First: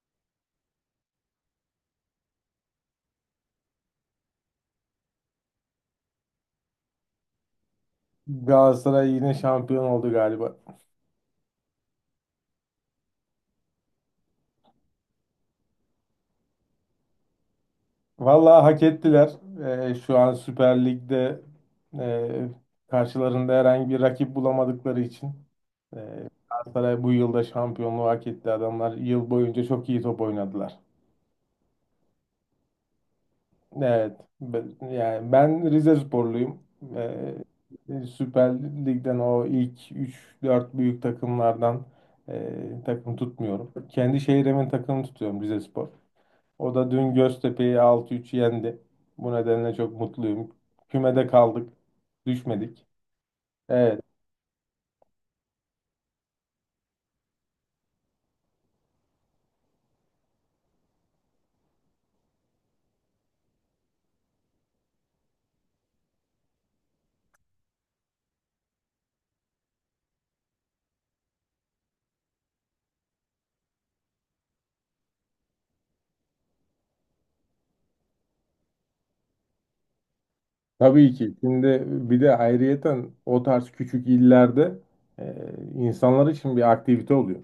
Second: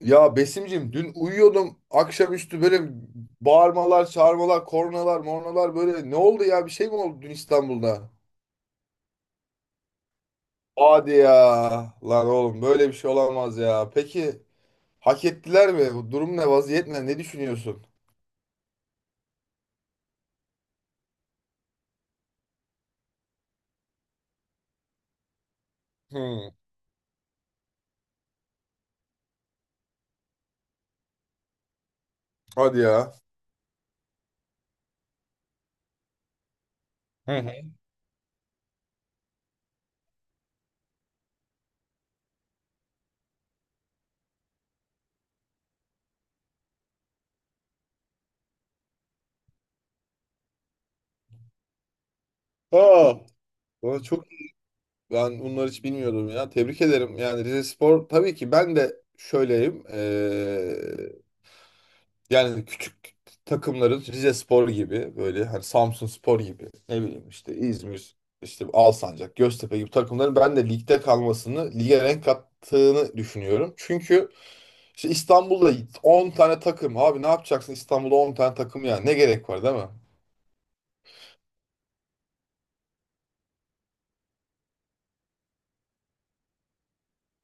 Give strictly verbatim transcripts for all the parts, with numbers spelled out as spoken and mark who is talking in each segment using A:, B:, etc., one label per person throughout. A: Ya Besim'cim dün uyuyordum akşamüstü böyle bağırmalar, çağırmalar, kornalar, mornalar, böyle ne oldu ya, bir şey mi oldu dün İstanbul'da?
B: Galatasaray yine şampiyon oldu galiba.
A: Hadi ya, lan oğlum böyle bir şey olamaz ya. Peki hak ettiler mi? Bu durum ne vaziyet, ne ne düşünüyorsun?
B: Vallahi hak ettiler. Ee, şu an Süper Lig'de e, karşılarında herhangi bir rakip bulamadıkları için e,
A: Hmm,
B: Galatasaray bu yılda şampiyonluğu hak etti. Adamlar yıl boyunca çok iyi top oynadılar.
A: hadi ya.
B: Evet. Ben, yani ben Rizesporluyum.
A: Hı hı.
B: Ee, Süper Lig'den o ilk üç dört büyük takımlardan e, takım tutmuyorum. Kendi şehrimin takımını tutuyorum Rizespor. O da dün Göztepe'yi altı üç yendi. Bu nedenle çok mutluyum. Kümede kaldık. Düşmedik.
A: Aa,
B: Evet.
A: valla çok, ben bunları hiç bilmiyordum ya. Tebrik ederim. Yani Rize Spor tabii ki ben de şöyleyim. Ee, Yani küçük takımların, Rizespor gibi, böyle hani Samsunspor gibi, ne bileyim işte İzmir, işte Alsancak, Göztepe gibi takımların ben de ligde kalmasını, lige renk kattığını düşünüyorum. Çünkü işte İstanbul'da on tane takım, abi ne yapacaksın İstanbul'da on tane takım ya, ne gerek var değil mi?
B: Tabii ki. Şimdi bir de ayrıyeten o tarz küçük illerde e, insanlar için bir aktivite oluyor.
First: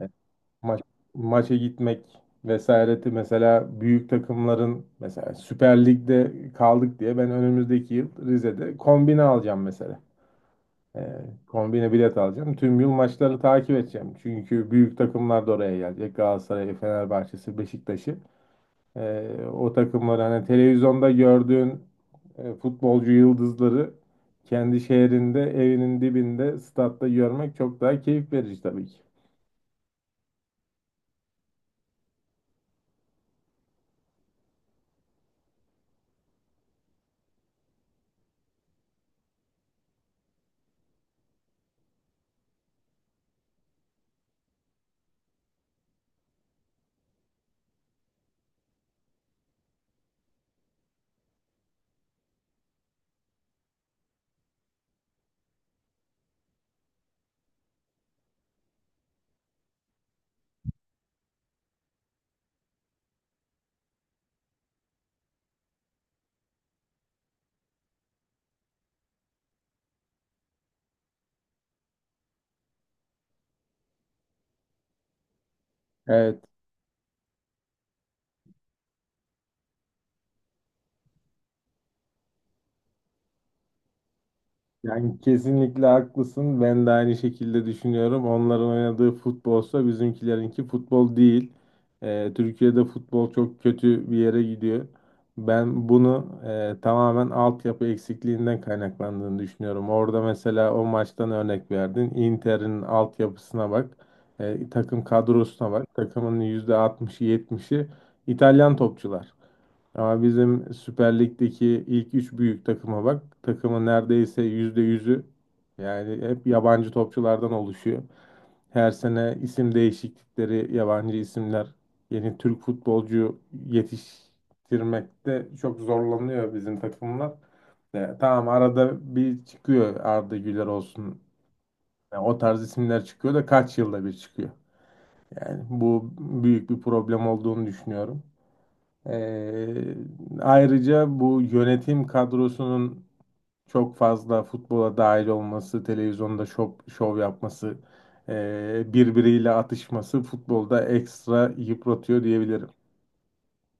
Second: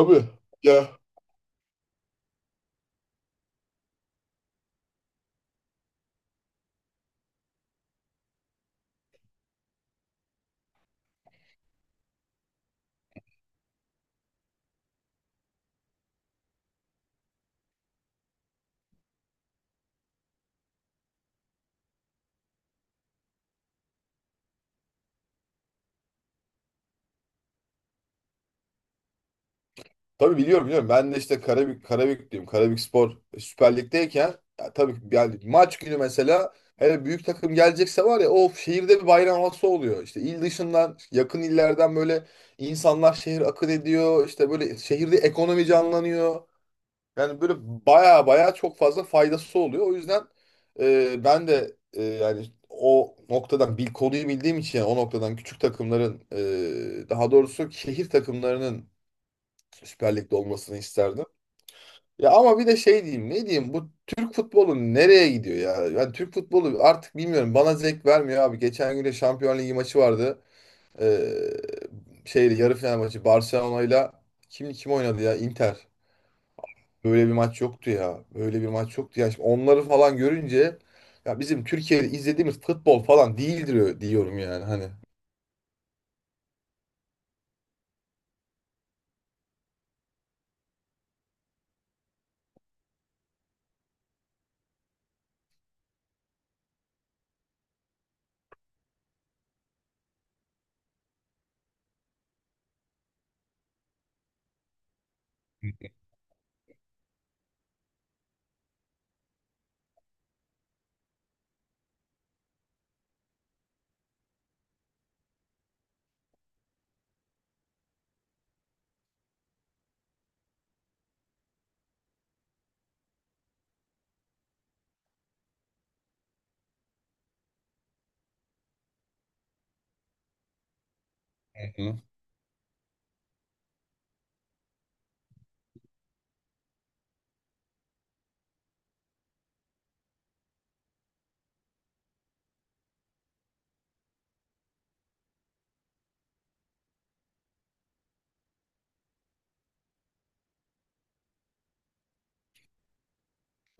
B: E, maç-
A: Ya
B: Maça gitmek vesaireti, mesela büyük takımların, mesela Süper Lig'de kaldık diye ben önümüzdeki yıl Rize'de kombine alacağım mesela. Ee, Kombine bilet alacağım. Tüm yıl maçları takip edeceğim. Çünkü büyük takımlar da oraya gelecek. Galatasaray, Fenerbahçe'si, Beşiktaş'ı. Ee, o takımları, hani televizyonda gördüğün e, futbolcu yıldızları kendi şehrinde, evinin dibinde, statta görmek çok daha keyif verici tabii ki.
A: tabii, biliyorum biliyorum. Ben de işte Karabük, Karabüklüyüm. Karabükspor Süper Lig'deyken, ya tabii yani maç günü mesela, hele büyük takım gelecekse var ya, of, şehirde bir bayram havası oluyor. İşte il dışından, yakın illerden böyle insanlar şehir akın ediyor. İşte böyle şehirde ekonomi canlanıyor. Yani böyle baya baya çok fazla faydası oluyor. O yüzden e, ben de e, yani o noktadan bil konuyu bildiğim için, yani o noktadan küçük takımların, e, daha doğrusu şehir takımlarının Süper Lig'de olmasını isterdim. Ya ama bir de şey diyeyim, ne diyeyim, bu Türk futbolu nereye gidiyor ya? Ben Türk futbolu artık bilmiyorum, bana zevk vermiyor abi. Geçen gün de Şampiyon Ligi maçı vardı. Ee, Şeydi, yarı final maçı, Barcelona ile kim kim oynadı ya? Inter.
B: Evet.
A: Böyle bir maç yoktu ya. Böyle bir maç yoktu ya. Şimdi onları falan görünce, ya bizim Türkiye'de izlediğimiz futbol falan değildir diyorum yani, hani.
B: Yani kesinlikle haklısın. Ben de aynı şekilde düşünüyorum. Onların oynadığı futbolsa bizimkilerinki futbol değil. Ee, Türkiye'de futbol çok kötü bir yere gidiyor. Ben bunu e, tamamen altyapı eksikliğinden kaynaklandığını düşünüyorum. Orada mesela o maçtan örnek verdin. Inter'in altyapısına bak. E, takım kadrosuna bak. Takımın yüzde altmışı yetmişi İtalyan topçular. Ama bizim Süper Lig'deki ilk üç büyük takıma bak. Takımın neredeyse yüzde yüzü, yani hep yabancı topçulardan oluşuyor. Her sene isim değişiklikleri, yabancı isimler, yeni Türk futbolcu yetiştirmekte çok zorlanıyor bizim takımlar. E, tamam, arada bir çıkıyor Arda Güler olsun.
A: Hı.
B: Yani o tarz isimler çıkıyor da kaç yılda bir çıkıyor. Yani bu büyük bir problem olduğunu düşünüyorum. Ee, Ayrıca bu yönetim kadrosunun çok fazla futbola dahil olması, televizyonda şov, şov yapması, ee, birbiriyle atışması futbolda ekstra yıpratıyor diyebilirim.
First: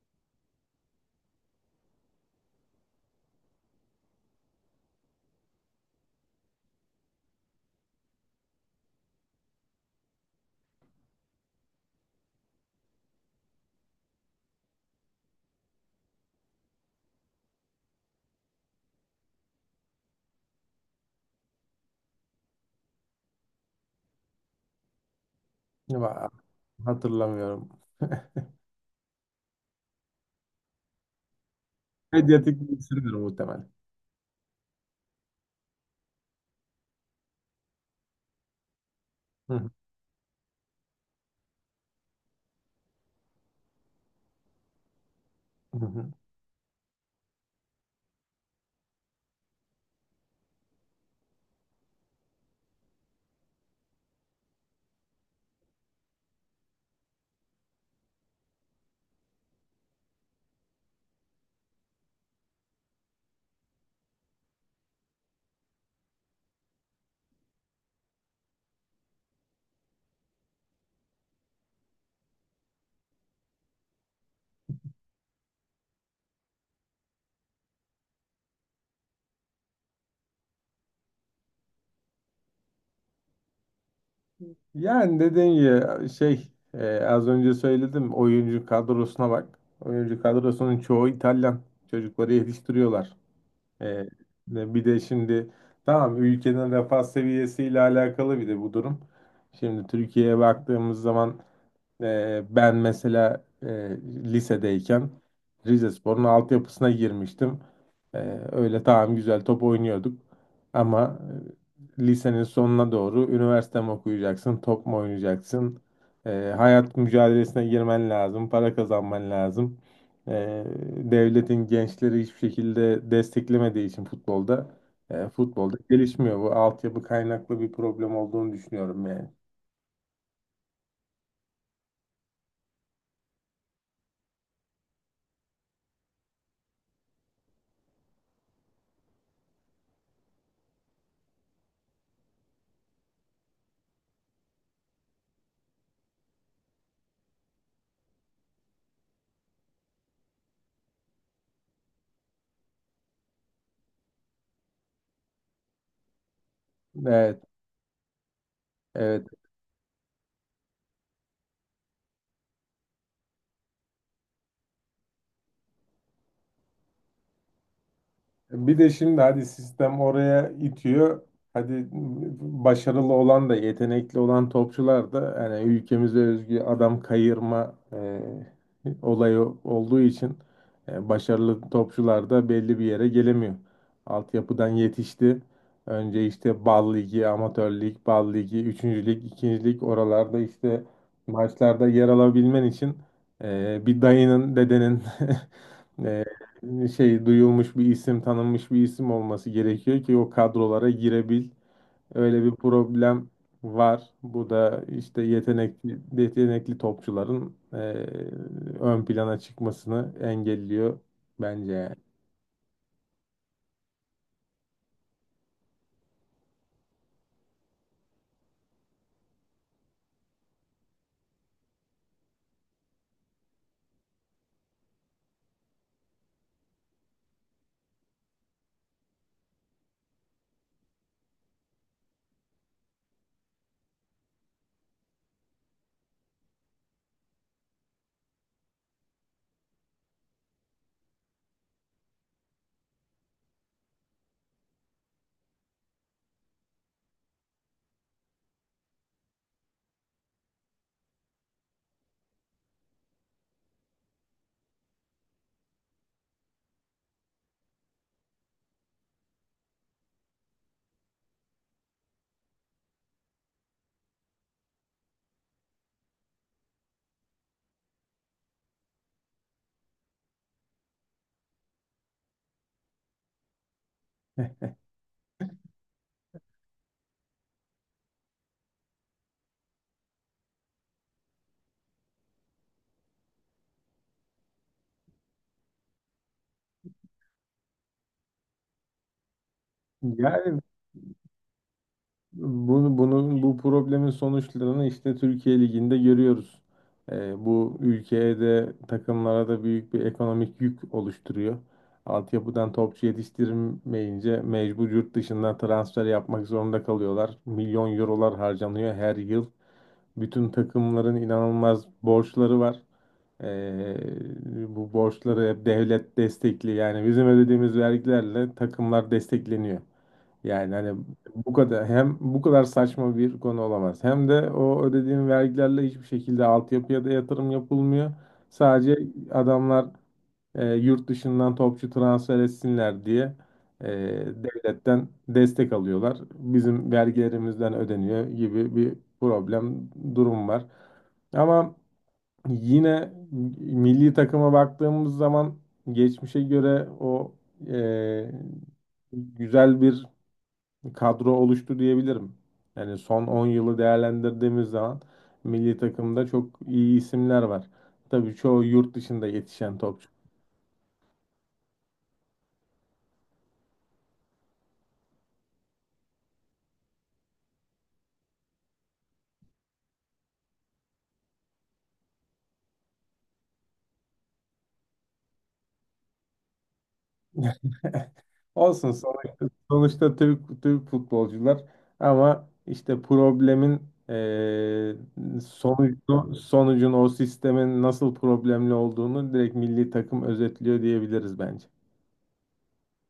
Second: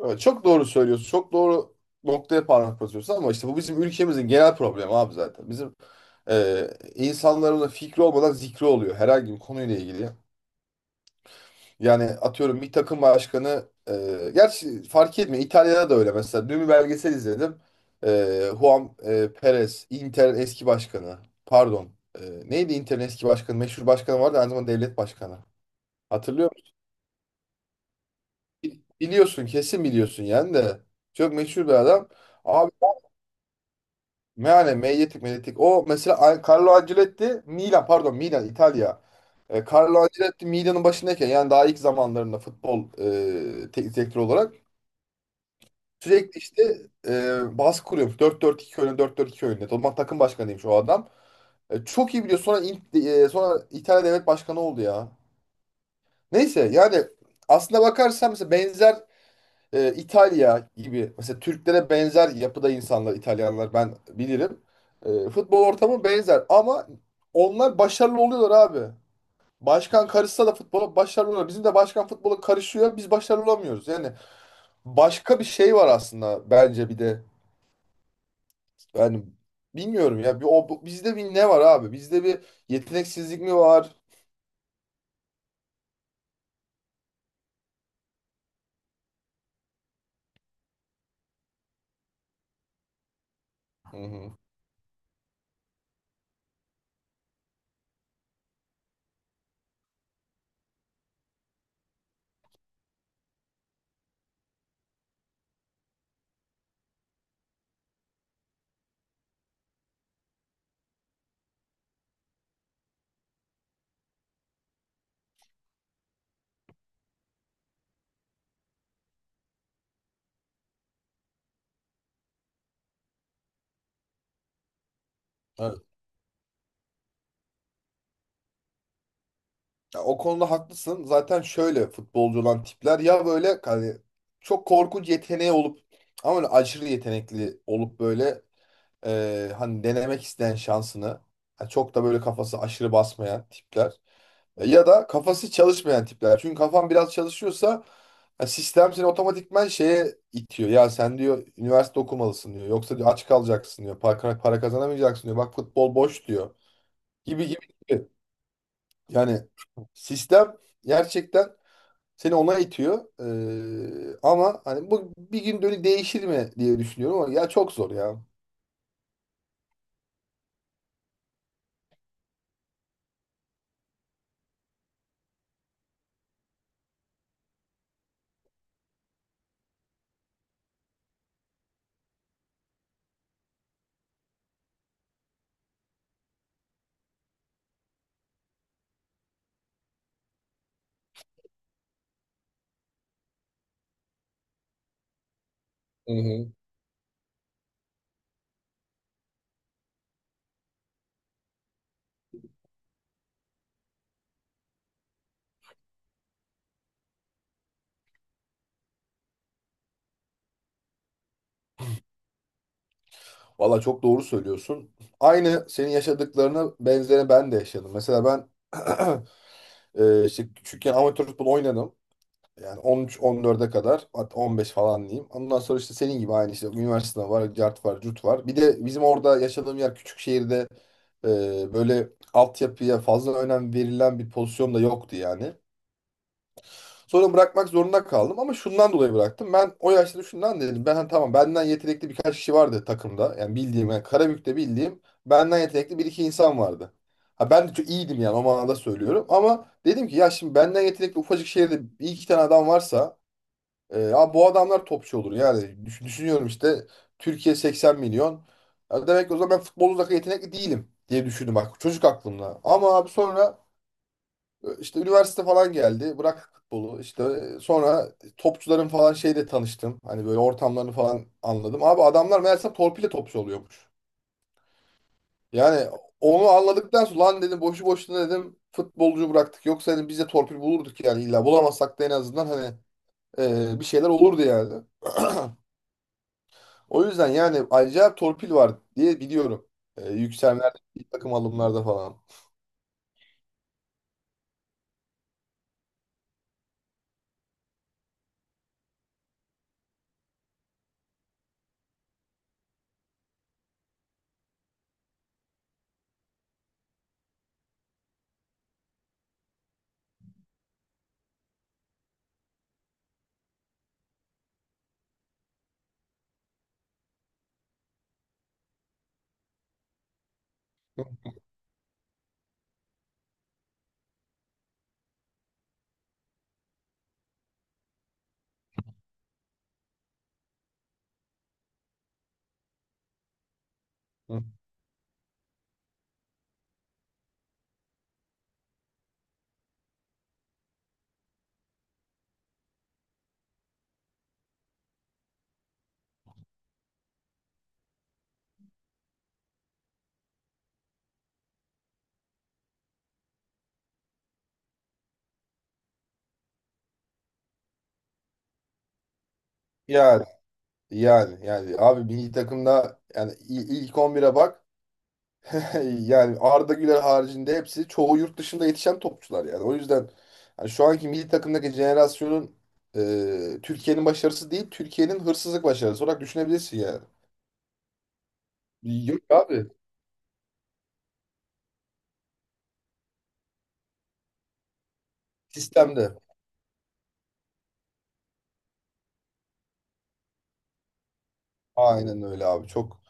A: Evet, çok doğru söylüyorsun. Çok doğru noktaya parmak basıyorsun ama işte bu bizim ülkemizin genel problemi abi zaten. Bizim e, insanların da fikri olmadan zikri oluyor herhangi bir konuyla ilgili. Yani atıyorum, bir takım başkanı e, gerçi fark etmiyor. İtalya'da da öyle mesela. Dün bir belgesel izledim. E, Juan e, Perez, Inter'in eski başkanı. Pardon. E, Neydi Inter'in eski başkanı? Meşhur başkanı vardı, aynı zamanda devlet başkanı.
B: Va-
A: Hatırlıyor musun?
B: Hatırlamıyorum.
A: Biliyorsun, kesin biliyorsun yani de. Çok meşhur bir adam.
B: Medyatik bir isimdir muhtemelen.
A: Yani Medyatik, Medyatik. O mesela A- Carlo Ancelotti Milan, pardon Milan, İtalya.
B: Hı
A: E,
B: hı,
A: Carlo Ancelotti Milan'ın başındayken, yani daha ilk zamanlarında futbol, e, teknik direktör olarak
B: hı hı.
A: sürekli işte e, baskı kuruyormuş. Dört 4 iki oyunu, dört 4 iki oyunu. O zaman takım başkanıymış o adam. E, çok iyi biliyor. Sonra İng- e, sonra İtalya devlet başkanı oldu ya. Neyse, yani aslında bakarsan mesela benzer, e, İtalya gibi, mesela Türklere benzer yapıda insanlar İtalyanlar, ben bilirim. E, futbol ortamı benzer ama onlar başarılı oluyorlar abi. Başkan karışsa da futbola başarılı oluyor. Bizim de başkan futbola karışıyor. Biz başarılı olamıyoruz. Yani başka bir şey var aslında bence bir de. Yani bilmiyorum ya. Bir, o, bu- bizde bir ne var abi? Bizde bir yeteneksizlik mi var?
B: Yani dediğim gibi şey, e, az önce söyledim, oyuncu kadrosuna bak. Oyuncu kadrosunun çoğu İtalyan. Çocukları yetiştiriyorlar.
A: Hı
B: Ee,
A: hı.
B: Bir de şimdi, tamam, ülkenin refah seviyesiyle alakalı bir de bu durum. Şimdi Türkiye'ye baktığımız zaman ee, ben mesela, e, lisedeyken Rizespor'un altyapısına girmiştim. Ee, öyle, tamam, güzel top oynuyorduk. Ama e, lisenin sonuna doğru üniversite mi okuyacaksın, top mu oynayacaksın? Ee, hayat mücadelesine girmen lazım, para kazanman lazım. Ee, Devletin gençleri hiçbir şekilde desteklemediği için futbolda, e, futbolda gelişmiyor. Bu altyapı kaynaklı bir problem olduğunu düşünüyorum yani.
A: Ya o konuda haklısın. Zaten şöyle futbolcu olan tipler, ya böyle hani çok korkunç yeteneği olup, ama öyle aşırı yetenekli olup böyle, e, hani denemek isteyen, şansını, yani çok da böyle kafası aşırı basmayan tipler. E, Ya da kafası çalışmayan tipler. Çünkü kafan biraz çalışıyorsa ya, sistem seni otomatikman şeye itiyor. Ya sen, diyor, üniversite okumalısın diyor. Yoksa, diyor, aç kalacaksın diyor. Para, para kazanamayacaksın diyor. Bak, futbol boş diyor.
B: Evet.
A: Gibi gibi gibi.
B: Evet.
A: Yani sistem gerçekten seni ona itiyor. Ee, ama hani bu bir gün dönü değişir mi diye düşünüyorum, ama ya çok zor ya.
B: Bir de şimdi, hadi sistem oraya itiyor. Hadi, başarılı olan da yetenekli olan topçular da, yani ülkemize özgü adam kayırma e, olayı olduğu için e, başarılı topçular da belli bir yere gelemiyor. Altyapıdan yetişti. Önce işte Bal Ligi, Amatör Lig, Bal Ligi, üçüncü. Lig, ikinci. Lig, oralarda işte maçlarda yer alabilmen için e, bir dayının, dedenin
A: Hı hı.
B: şey, duyulmuş bir isim, tanınmış bir isim olması gerekiyor ki o kadrolara girebil. Öyle bir problem var. Bu da işte yetenekli yetenekli topçuların eee, ön plana çıkmasını engelliyor bence yani.
A: Valla çok doğru söylüyorsun. Aynı senin yaşadıklarına benzeri ben de yaşadım. Mesela ben e, işte küçükken amatör futbol oynadım. Yani on üç on dörde kadar, hatta on beş falan diyeyim. Ondan sonra işte senin gibi aynı, işte üniversite var, cart var, cut var. Bir de bizim orada, yaşadığım yer küçük şehirde, e, böyle altyapıya fazla önem verilen bir pozisyon da yoktu yani. Sonra bırakmak zorunda kaldım ama şundan dolayı bıraktım. Ben o yaşta şundan dedim. Ben hani, tamam, benden yetenekli birkaç kişi vardı takımda. Yani bildiğim, yani Karabük'te bildiğim benden yetenekli bir iki insan vardı. Ha, ben de çok iyiydim yani, o manada söylüyorum. Ama dedim ki, ya şimdi benden yetenekli ufacık şehirde bir iki tane adam varsa, e, ya bu adamlar topçu olur. Yani düş- düşünüyorum işte, Türkiye seksen milyon. Ya demek ki o zaman ben futbol uzak, yetenekli değilim diye düşündüm bak, çocuk aklımda. Ama abi sonra işte üniversite falan geldi. Bırak futbolu. İşte sonra topçuların falan şeyle tanıştım. Hani böyle ortamlarını falan anladım. Abi adamlar meğerse torpille topçu oluyormuş. Yani onu anladıktan sonra, lan dedim, boşu boşuna dedim futbolcu bıraktık. Yoksa, dedim, biz de torpil bulurduk, yani illa bulamazsak da en azından hani e, bir şeyler olurdu yani. O yüzden yani acayip torpil var diye biliyorum. E,
B: Yani
A: yükselmelerde, milli takım alımlarda falan.
B: Bunu, bunun bu problemin sonuçlarını işte Türkiye Ligi'nde görüyoruz. Ee, bu ülkeye de takımlara da büyük bir ekonomik yük oluşturuyor. Altyapıdan topçu yetiştirmeyince mecbur yurt dışından transfer yapmak zorunda kalıyorlar. Milyon eurolar harcanıyor her yıl. Bütün takımların inanılmaz borçları var. Ee, Bu borçları hep devlet destekli. Yani bizim ödediğimiz vergilerle takımlar destekleniyor. Yani hani, bu kadar hem bu kadar saçma bir konu olamaz. Hem de o ödediğim vergilerle hiçbir şekilde altyapıya da yatırım yapılmıyor. Sadece adamlar e, yurt dışından topçu transfer etsinler diye e,
A: Hı.
B: devletten destek alıyorlar. Bizim vergilerimizden ödeniyor gibi bir problem durum var. Ama yine milli takıma baktığımız zaman geçmişe göre o e, güzel bir kadro oluştu diyebilirim. Yani son on yılı değerlendirdiğimiz zaman milli takımda çok iyi isimler var. Tabii çoğu yurt dışında yetişen topçu.
A: Yani yani yani abi, milli takımda yani il- ilk on bire bak. Yani Arda Güler haricinde hepsi, çoğu yurt dışında yetişen topçular yani. O yüzden hani şu anki milli takımdaki jenerasyonun, e, Türkiye'nin başarısı değil, Türkiye'nin hırsızlık başarısı olarak düşünebilirsin yani.
B: Olsun,
A: Yok
B: sonuçta,
A: abi.
B: sonuçta Türk, Türk futbolcular ama işte problemin eee
A: Sistemde.
B: sonucu, sonucun o sistemin nasıl problemli olduğunu direkt milli takım özetliyor diyebiliriz bence.
A: Aynen öyle abi. Çok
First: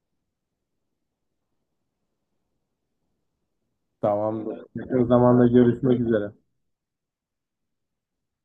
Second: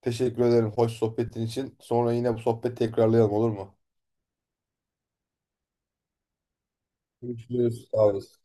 A: teşekkür ederim hoş sohbetin için. Sonra yine bu sohbet tekrarlayalım, olur mu?
B: Tamamdır. Yakın zamanda görüşmek üzere.
A: Görüşürüz. Sağ olasın.